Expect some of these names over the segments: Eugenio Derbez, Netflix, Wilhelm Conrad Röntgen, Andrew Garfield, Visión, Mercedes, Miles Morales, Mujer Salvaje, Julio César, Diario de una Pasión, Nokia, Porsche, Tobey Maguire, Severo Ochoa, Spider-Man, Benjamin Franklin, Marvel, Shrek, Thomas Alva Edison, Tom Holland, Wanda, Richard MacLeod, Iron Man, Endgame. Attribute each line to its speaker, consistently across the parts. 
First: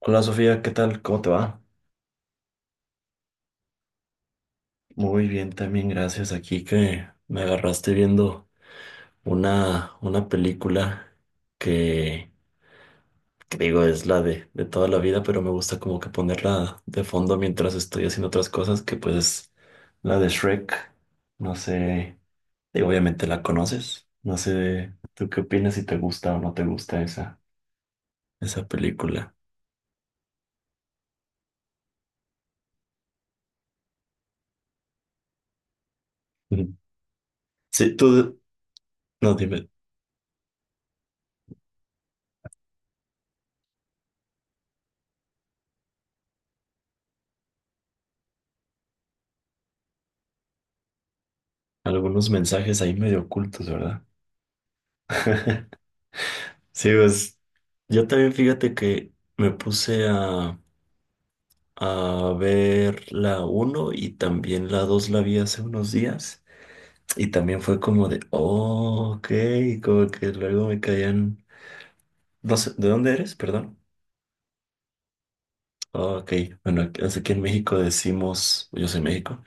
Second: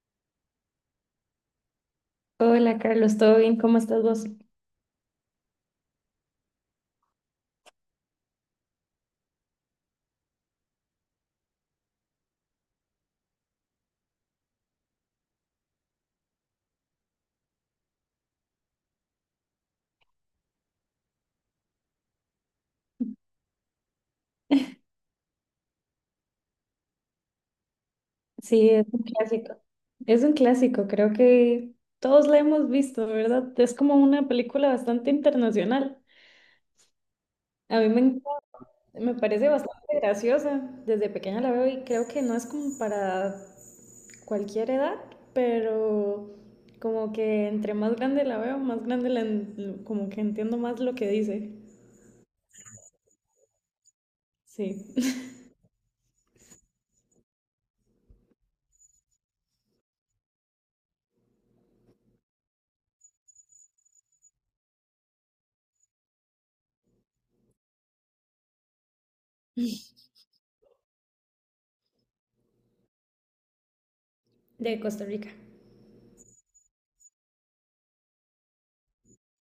Speaker 1: Hola Sofía, ¿qué tal? ¿Cómo te va?
Speaker 2: Hola Carlos, ¿todo bien? ¿Cómo estás vos?
Speaker 1: Muy bien, también gracias. Aquí que me agarraste viendo una película que, que digo es la de toda la vida, pero me gusta como que ponerla de fondo mientras estoy haciendo otras cosas, que pues es la de Shrek. No sé, digo, obviamente la conoces. No sé, ¿tú qué opinas si te gusta o no te gusta esa
Speaker 2: Sí, es un
Speaker 1: película?
Speaker 2: clásico. Es un clásico, creo que todos la hemos visto, ¿verdad? Es como una película bastante internacional.
Speaker 1: Ujú.
Speaker 2: A mí
Speaker 1: Sí,
Speaker 2: me
Speaker 1: tú,
Speaker 2: encanta, me
Speaker 1: no,
Speaker 2: parece
Speaker 1: dime,
Speaker 2: bastante graciosa. Desde pequeña la veo y creo que no es como para cualquier edad, pero como que entre más grande la veo, más grande como que entiendo más lo que dice.
Speaker 1: algunos mensajes ahí medio ocultos, ¿verdad?
Speaker 2: Sí.
Speaker 1: Sí, pues yo también fíjate que me puse a ver la uno y también la 2 la vi hace unos días y también fue como de, oh, ok, como que luego me caían, no sé, ¿de dónde eres? Perdón.
Speaker 2: De Costa Rica.
Speaker 1: Oh, ok, bueno, aquí es aquí en México decimos, yo soy de México,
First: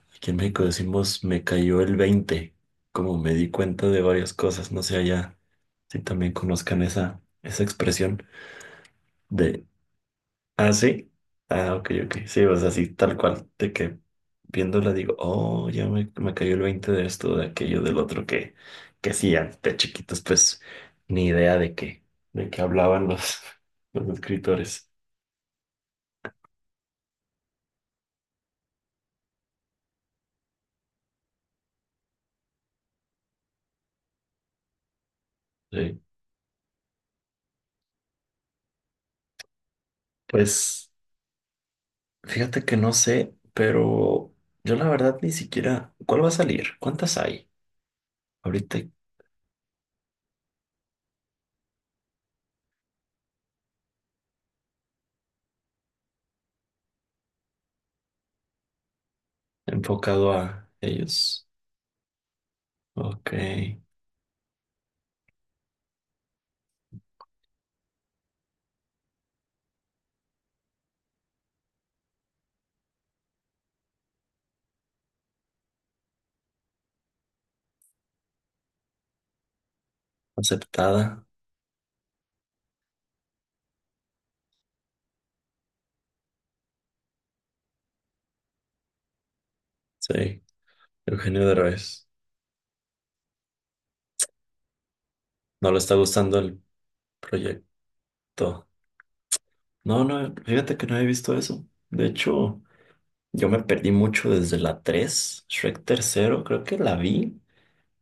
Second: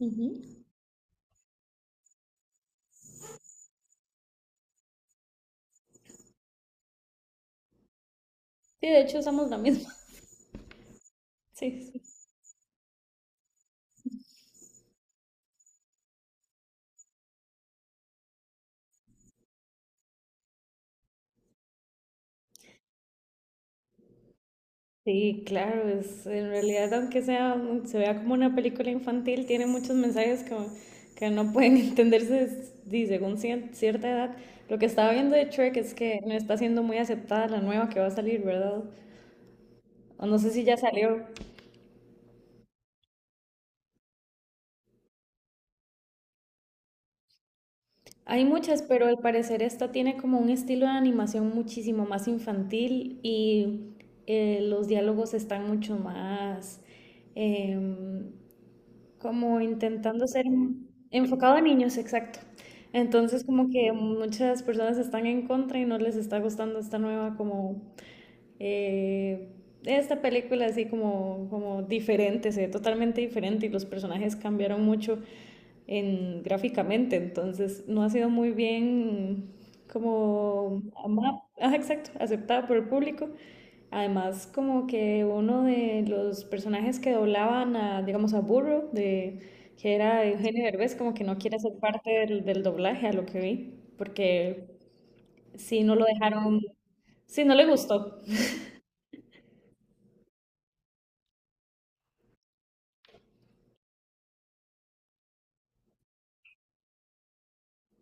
Speaker 2: Ujú.
Speaker 1: aquí en México decimos me cayó el 20 como me di cuenta de varias cosas, no sé allá si también conozcan esa expresión.
Speaker 2: Sí, de hecho usamos la misma.
Speaker 1: Ah, sí. Ah,
Speaker 2: Sí,
Speaker 1: ok,
Speaker 2: sí.
Speaker 1: ok. Sí, o sea, así tal cual, de que viéndola digo, oh, ya me cayó el 20 de esto, de aquello, del otro, que sí, de chiquitos, pues, ni idea de qué hablaban los, los escritores.
Speaker 2: Sí, claro, es, en realidad aunque sea, se vea como una película infantil, tiene muchos mensajes que no pueden entenderse sí, según cierta edad. Lo que estaba viendo de Shrek es
Speaker 1: Sí.
Speaker 2: que no está siendo muy aceptada la nueva que va a salir, ¿verdad? O no sé si ya
Speaker 1: Pues,
Speaker 2: salió.
Speaker 1: fíjate que no sé, pero yo la verdad ni siquiera, ¿cuál va a salir? ¿Cuántas hay?
Speaker 2: Hay
Speaker 1: Ahorita
Speaker 2: muchas, pero al parecer esta tiene como un estilo de animación muchísimo más infantil y los diálogos están mucho más... em, como intentando
Speaker 1: enfocado
Speaker 2: ser
Speaker 1: a ellos.
Speaker 2: enfocado a niños, exacto.
Speaker 1: Ok,
Speaker 2: Entonces, como que muchas personas están en contra y no les está gustando esta nueva, como, eh, esta película así como, como diferente, se ve totalmente diferente y los personajes cambiaron mucho en, gráficamente, entonces no ha sido muy bien como
Speaker 1: aceptada.
Speaker 2: exacto, aceptado por el público. Además, como que uno de los personajes que doblaban a, digamos, a Burro, de, que era
Speaker 1: Sí,
Speaker 2: Eugenio Derbez, como que no
Speaker 1: Eugenio
Speaker 2: quiere ser
Speaker 1: Derbez.
Speaker 2: parte del doblaje, a lo que vi, porque
Speaker 1: No le
Speaker 2: sí
Speaker 1: está
Speaker 2: no lo
Speaker 1: gustando
Speaker 2: dejaron,
Speaker 1: el
Speaker 2: sí no le
Speaker 1: proyecto.
Speaker 2: gustó.
Speaker 1: No, no, fíjate que no he visto eso. De hecho, yo me perdí mucho desde la 3 Shrek tercero, creo que la vi,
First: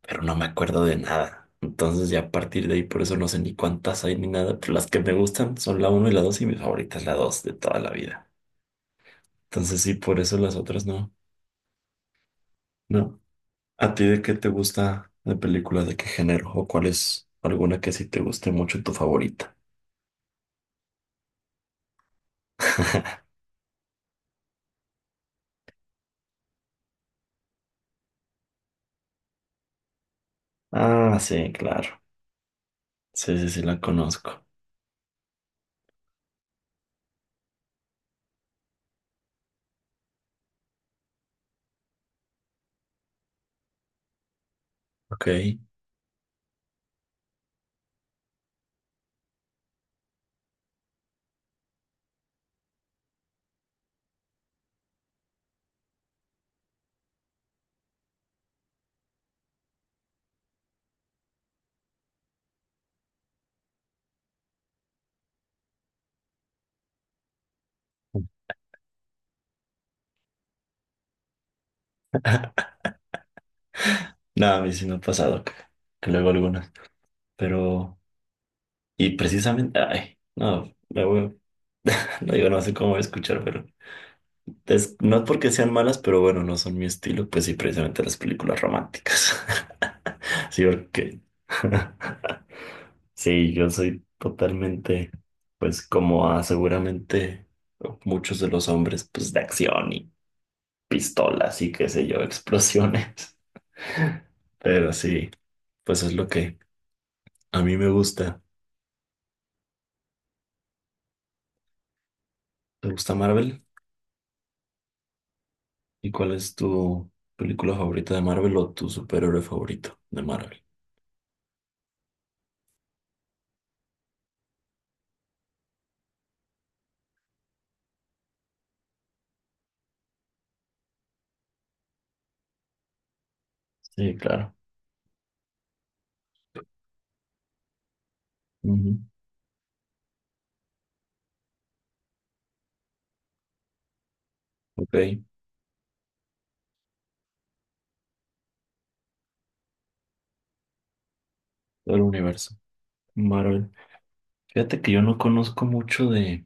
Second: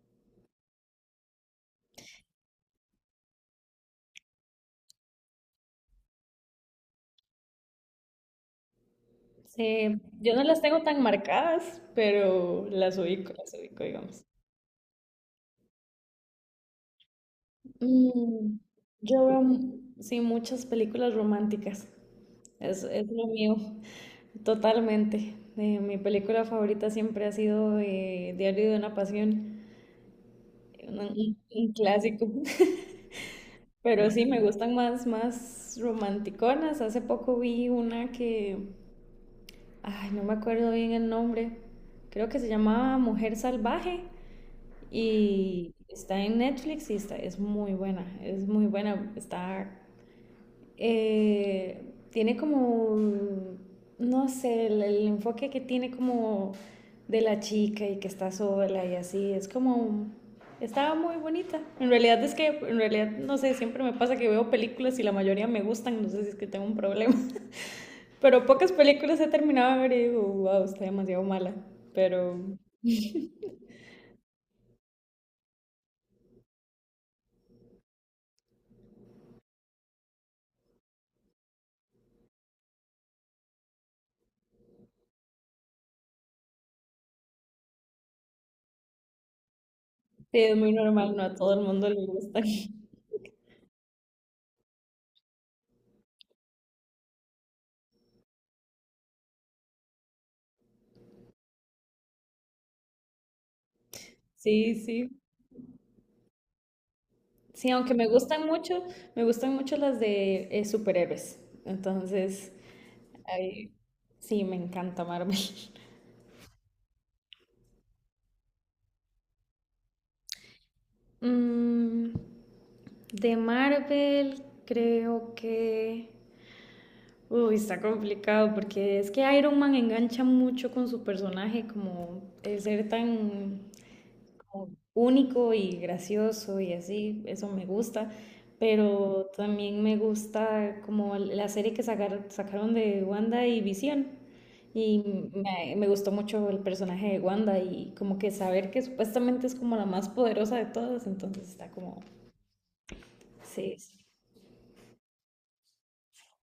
Speaker 1: pero no me acuerdo de nada. Entonces ya a partir de ahí, por eso no sé ni cuántas hay ni nada, pero las que me gustan son la uno y la 2 y mi favorita es la 2 de toda la vida. Entonces sí,
Speaker 2: Sí,
Speaker 1: por
Speaker 2: yo
Speaker 1: eso
Speaker 2: no
Speaker 1: las
Speaker 2: las tengo
Speaker 1: otras
Speaker 2: tan
Speaker 1: no.
Speaker 2: marcadas, pero
Speaker 1: No.
Speaker 2: las ubico,
Speaker 1: ¿A ti de
Speaker 2: digamos.
Speaker 1: qué te gusta de película? ¿De qué género? ¿O cuál es alguna que sí te guste
Speaker 2: Mm,
Speaker 1: mucho tu
Speaker 2: yo veo,
Speaker 1: favorita?
Speaker 2: sí, muchas películas románticas. Es lo mío, totalmente. Mi película favorita siempre ha sido Diario de una Pasión,
Speaker 1: Ah, sí,
Speaker 2: un
Speaker 1: claro.
Speaker 2: clásico.
Speaker 1: Sí, sí, sí, la
Speaker 2: Pero sí, me
Speaker 1: conozco.
Speaker 2: gustan más, más romanticonas. Hace poco vi una que, ay, no me acuerdo bien el nombre. Creo que se llamaba Mujer Salvaje
Speaker 1: Ok.
Speaker 2: y está en Netflix y está, es muy buena, es muy buena. Está tiene como, no sé, el enfoque que tiene como de la chica y que está sola y así, es como, estaba muy bonita. En realidad es que, en realidad, no sé, siempre me pasa que veo películas y la mayoría me gustan, no sé si es que tengo un problema, pero pocas películas he terminado de ver y digo, wow, está demasiado mala, pero
Speaker 1: No, a mí sí me ha pasado que luego algunas, pero... Y precisamente, ay, no, no digo, no sé cómo voy a escuchar, pero... no es porque sean malas, pero bueno, no son mi estilo, pues sí, precisamente las películas románticas.
Speaker 2: sí, es
Speaker 1: Sí,
Speaker 2: muy normal,
Speaker 1: porque...
Speaker 2: no a todo el mundo le gusta.
Speaker 1: Sí, yo soy totalmente, pues como a seguramente muchos de los hombres, pues de acción y pistolas y qué sé yo, explosiones.
Speaker 2: Sí,
Speaker 1: Pero
Speaker 2: sí.
Speaker 1: sí, pues es lo que a
Speaker 2: Sí,
Speaker 1: mí me
Speaker 2: aunque
Speaker 1: gusta.
Speaker 2: me gustan mucho las de superhéroes. Entonces,
Speaker 1: ¿Te gusta Marvel?
Speaker 2: ahí- sí, me encanta Marvel.
Speaker 1: ¿Y cuál es tu película favorita de Marvel o tu superhéroe favorito de Marvel?
Speaker 2: Mm, de Marvel, creo que... Uy, está complicado porque es que Iron Man engancha mucho con su personaje, como el ser tan
Speaker 1: Sí, claro.
Speaker 2: como único y gracioso y así, eso me gusta,
Speaker 1: Ujú.
Speaker 2: pero también me gusta como la serie que sacaron de Wanda y Visión.
Speaker 1: Ok,
Speaker 2: Y me gustó mucho el personaje de Wanda y como que saber que supuestamente es como la más poderosa de todas, entonces está
Speaker 1: todo el
Speaker 2: como,
Speaker 1: universo Marvel.
Speaker 2: sí. Sí.
Speaker 1: Fíjate que yo no conozco mucho de...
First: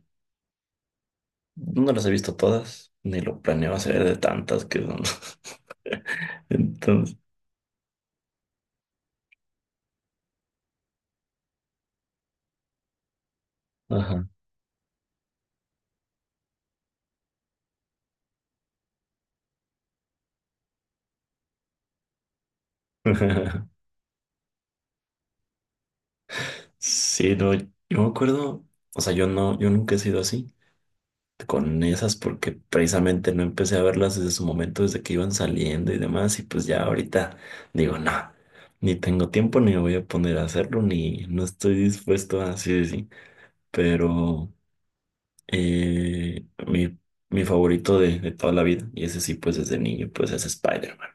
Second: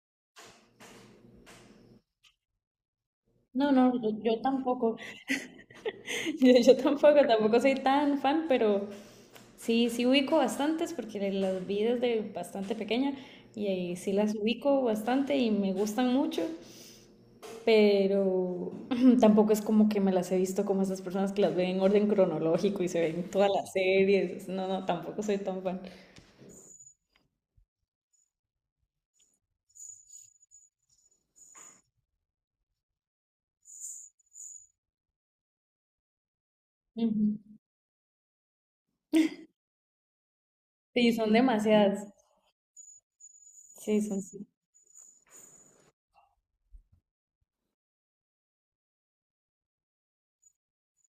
Speaker 1: No las he visto todas, ni lo
Speaker 2: No,
Speaker 1: planeo
Speaker 2: no,
Speaker 1: hacer
Speaker 2: yo,
Speaker 1: de
Speaker 2: yo
Speaker 1: tantas que
Speaker 2: tampoco,
Speaker 1: son.
Speaker 2: yo tampoco,
Speaker 1: Entonces,
Speaker 2: tampoco soy tan fan, pero sí, sí ubico bastantes porque las vi desde bastante pequeña y ahí sí
Speaker 1: ajá.
Speaker 2: las ubico bastante y me gustan mucho, pero tampoco es como que me las he visto como esas personas que las ven en orden cronológico y se ven todas las series. No, no, tampoco soy tan fan.
Speaker 1: Sí, no, yo me acuerdo, o sea, yo nunca he sido así con esas porque precisamente no empecé a verlas desde su momento, desde que iban saliendo y demás, y pues ya ahorita
Speaker 2: Ujú.
Speaker 1: digo, no, ni tengo tiempo, ni me voy a poner a hacerlo,
Speaker 2: Sí,
Speaker 1: ni
Speaker 2: son
Speaker 1: no estoy
Speaker 2: demasiadas.
Speaker 1: dispuesto a así decir,
Speaker 2: Sí, son sí.
Speaker 1: pero eh, mi, mi favorito de toda la vida, y ese sí, pues desde niño, pues es Spider-Man.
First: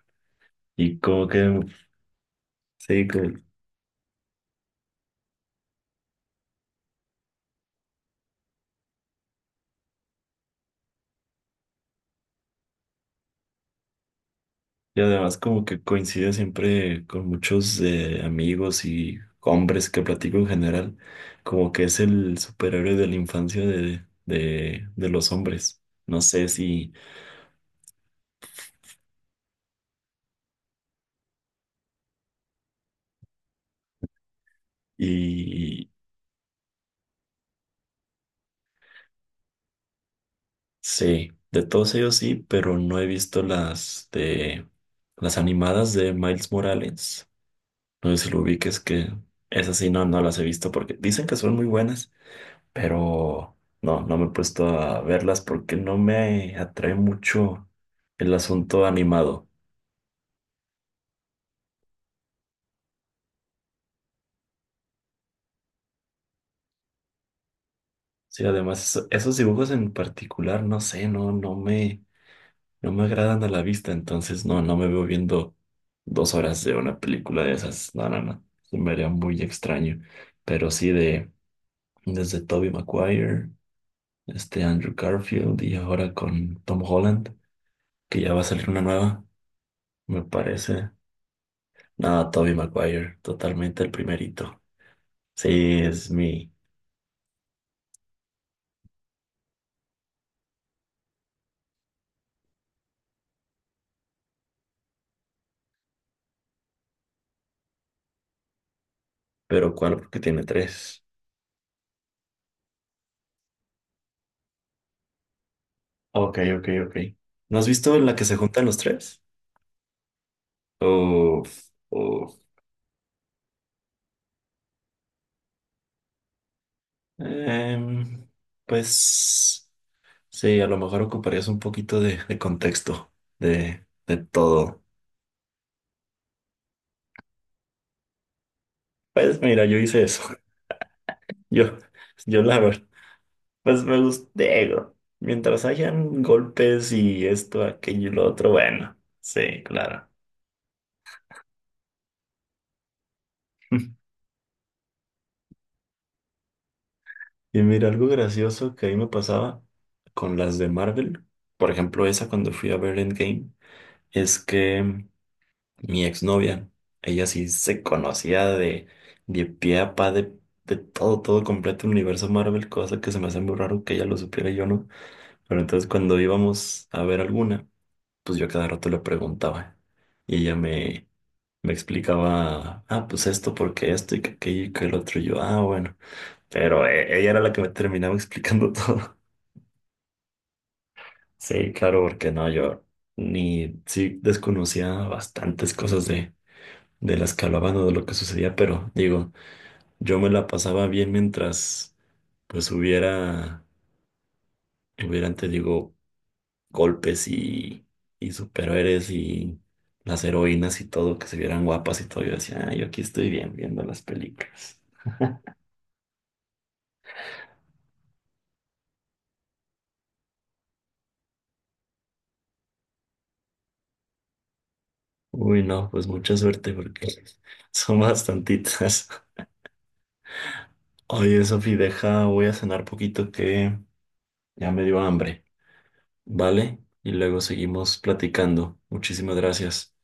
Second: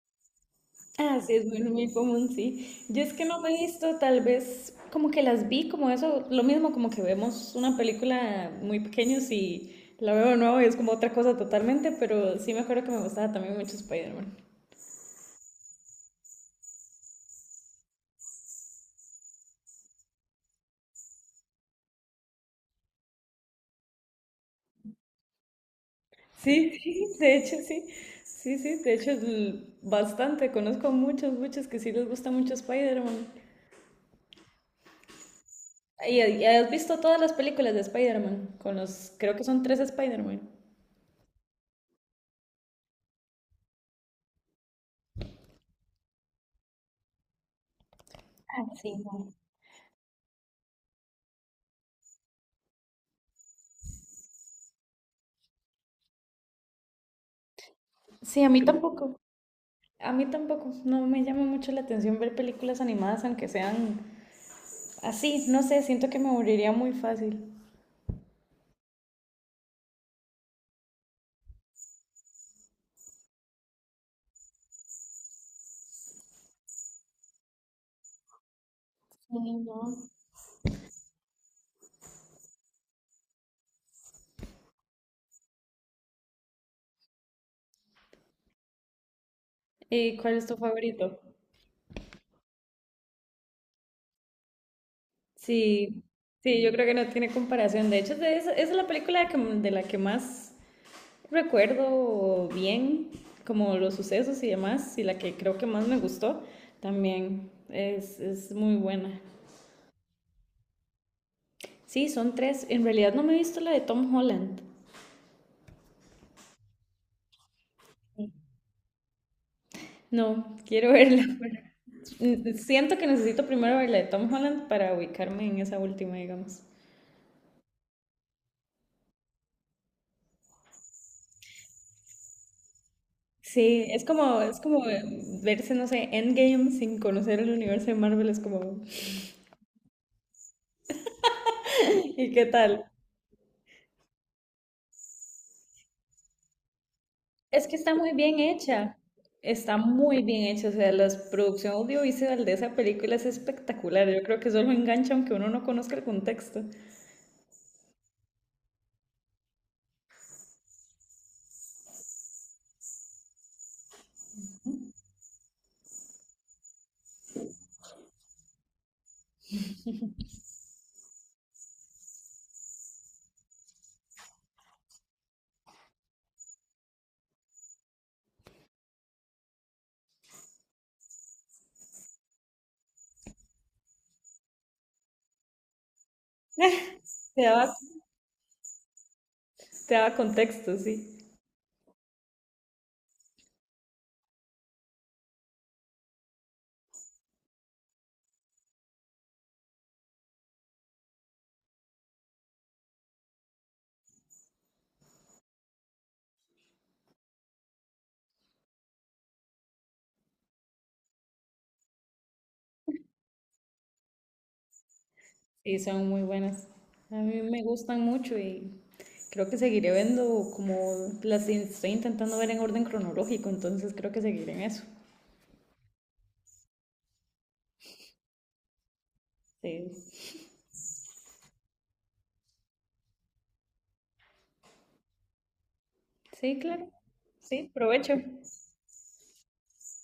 Speaker 1: Y
Speaker 2: Ah,
Speaker 1: como
Speaker 2: sí, es
Speaker 1: que,
Speaker 2: muy, muy común, sí. Yo
Speaker 1: sí,
Speaker 2: es que
Speaker 1: como.
Speaker 2: no me he visto, tal vez como que las vi como eso, lo mismo como que vemos una película muy pequeños y la veo de nuevo y es como otra cosa totalmente, pero sí me acuerdo que me gustaba también mucho Spider-Man.
Speaker 1: Y además como que coincide siempre con muchos amigos y hombres que platico en general, como que es el superhéroe de la infancia de los hombres. No sé
Speaker 2: Sí,
Speaker 1: si,
Speaker 2: sí, de hecho sí, sí, sí, de hecho bastante, conozco muchos, muchos que sí les gusta mucho Spider-Man.
Speaker 1: y
Speaker 2: ¿Y has visto todas las películas de Spider-Man? Con los, creo que son tres Spider-Man.
Speaker 1: sí, de todos ellos sí, pero no he visto las de las animadas de Miles Morales. No sé si lo
Speaker 2: Ah,
Speaker 1: ubiques
Speaker 2: sí.
Speaker 1: que esas sí no, no las he visto porque dicen que son muy buenas, pero no, no me he puesto a verlas porque no me atrae mucho el
Speaker 2: Sí, a mí
Speaker 1: asunto
Speaker 2: tampoco.
Speaker 1: animado.
Speaker 2: A mí tampoco, no me llama mucho la atención ver películas animadas, aunque sean así, no sé, siento que me aburriría muy fácil.
Speaker 1: Sí, además esos dibujos en particular, no sé, no me agradan a la vista, entonces no, no me veo viendo dos horas de una película de esas. No, no, no, se me haría
Speaker 2: Sí,
Speaker 1: muy
Speaker 2: no.
Speaker 1: extraño. Pero sí de desde Tobey Maguire, este Andrew Garfield y ahora con Tom Holland, que ya va a salir una nueva,
Speaker 2: ¿Y
Speaker 1: me
Speaker 2: cuál es tu
Speaker 1: parece.
Speaker 2: favorito?
Speaker 1: No, Toby Maguire, totalmente el primerito. Sí,
Speaker 2: Sí,
Speaker 1: es mi.
Speaker 2: sí, yo creo que no tiene comparación. De hecho, de esa, esa es la película de la que más recuerdo bien, como los sucesos y demás, y la que creo que más me gustó también. Es muy buena.
Speaker 1: Pero ¿cuál? Porque tiene tres.
Speaker 2: Sí, son tres. En realidad no me he visto la de Tom Holland.
Speaker 1: Ok, ok, ok. ¿No has visto la que se juntan los tres?
Speaker 2: No, quiero verla.
Speaker 1: Uf, uf.
Speaker 2: Mm, siento que necesito primero ver la de Tom Holland para ubicarme en esa última, digamos.
Speaker 1: Em, pues sí, a lo mejor ocuparías un poquito de contexto
Speaker 2: Sí,
Speaker 1: de
Speaker 2: es
Speaker 1: todo.
Speaker 2: como verse, no sé, Endgame sin conocer el universo de Marvel, es como,
Speaker 1: Pues mira, yo hice eso. Yo,
Speaker 2: ¿y
Speaker 1: yo
Speaker 2: qué
Speaker 1: la verdad,
Speaker 2: tal?
Speaker 1: pues me gusté. Digo, mientras hayan golpes y esto,
Speaker 2: Es que está
Speaker 1: aquello y
Speaker 2: muy
Speaker 1: lo
Speaker 2: bien
Speaker 1: otro, bueno,
Speaker 2: hecha,
Speaker 1: sí,
Speaker 2: está
Speaker 1: claro.
Speaker 2: muy bien hecha, o sea, la producción audiovisual de esa película es espectacular, yo creo que solo engancha aunque uno no conozca el contexto.
Speaker 1: Y mira, algo gracioso que ahí me pasaba con las de Marvel, por ejemplo, esa cuando fui a ver Endgame, es que mi exnovia, ella sí se conocía de pie a pa de todo, todo completo el universo Marvel, cosa que se me hace muy raro que ella lo supiera y yo no. Pero entonces cuando íbamos a ver alguna, pues yo a cada rato le preguntaba y me explicaba, ah, pues esto, porque esto y que aquello y que el otro, y yo, ah, bueno. Pero ella era
Speaker 2: Te
Speaker 1: la que me
Speaker 2: daba,
Speaker 1: terminaba explicando todo.
Speaker 2: te daba contexto, sí.
Speaker 1: Sí, claro, porque no, yo ni sí desconocía bastantes cosas de las que hablaban o de lo que sucedía, pero digo, yo me la pasaba bien mientras pues hubiera, hubieran, te digo, golpes y superhéroes y las heroínas y todo, que se vieran guapas y todo. Yo decía, ah, yo aquí estoy bien viendo las películas.
Speaker 2: Y son muy buenas. A mí me gustan mucho y creo que seguiré viendo como estoy intentando ver en orden cronológico, entonces creo que seguiré en eso.
Speaker 1: Uy, no, pues mucha suerte porque son bastantitas.
Speaker 2: Sí,
Speaker 1: Oye, Sofi, deja, voy a cenar poquito que ya me dio hambre.
Speaker 2: sí,
Speaker 1: Vale,
Speaker 2: claro.
Speaker 1: y luego
Speaker 2: Sí,
Speaker 1: seguimos
Speaker 2: provecho.
Speaker 1: platicando. Muchísimas gracias.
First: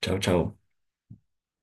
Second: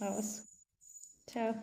Speaker 1: Chao, chao.
Speaker 2: Chao.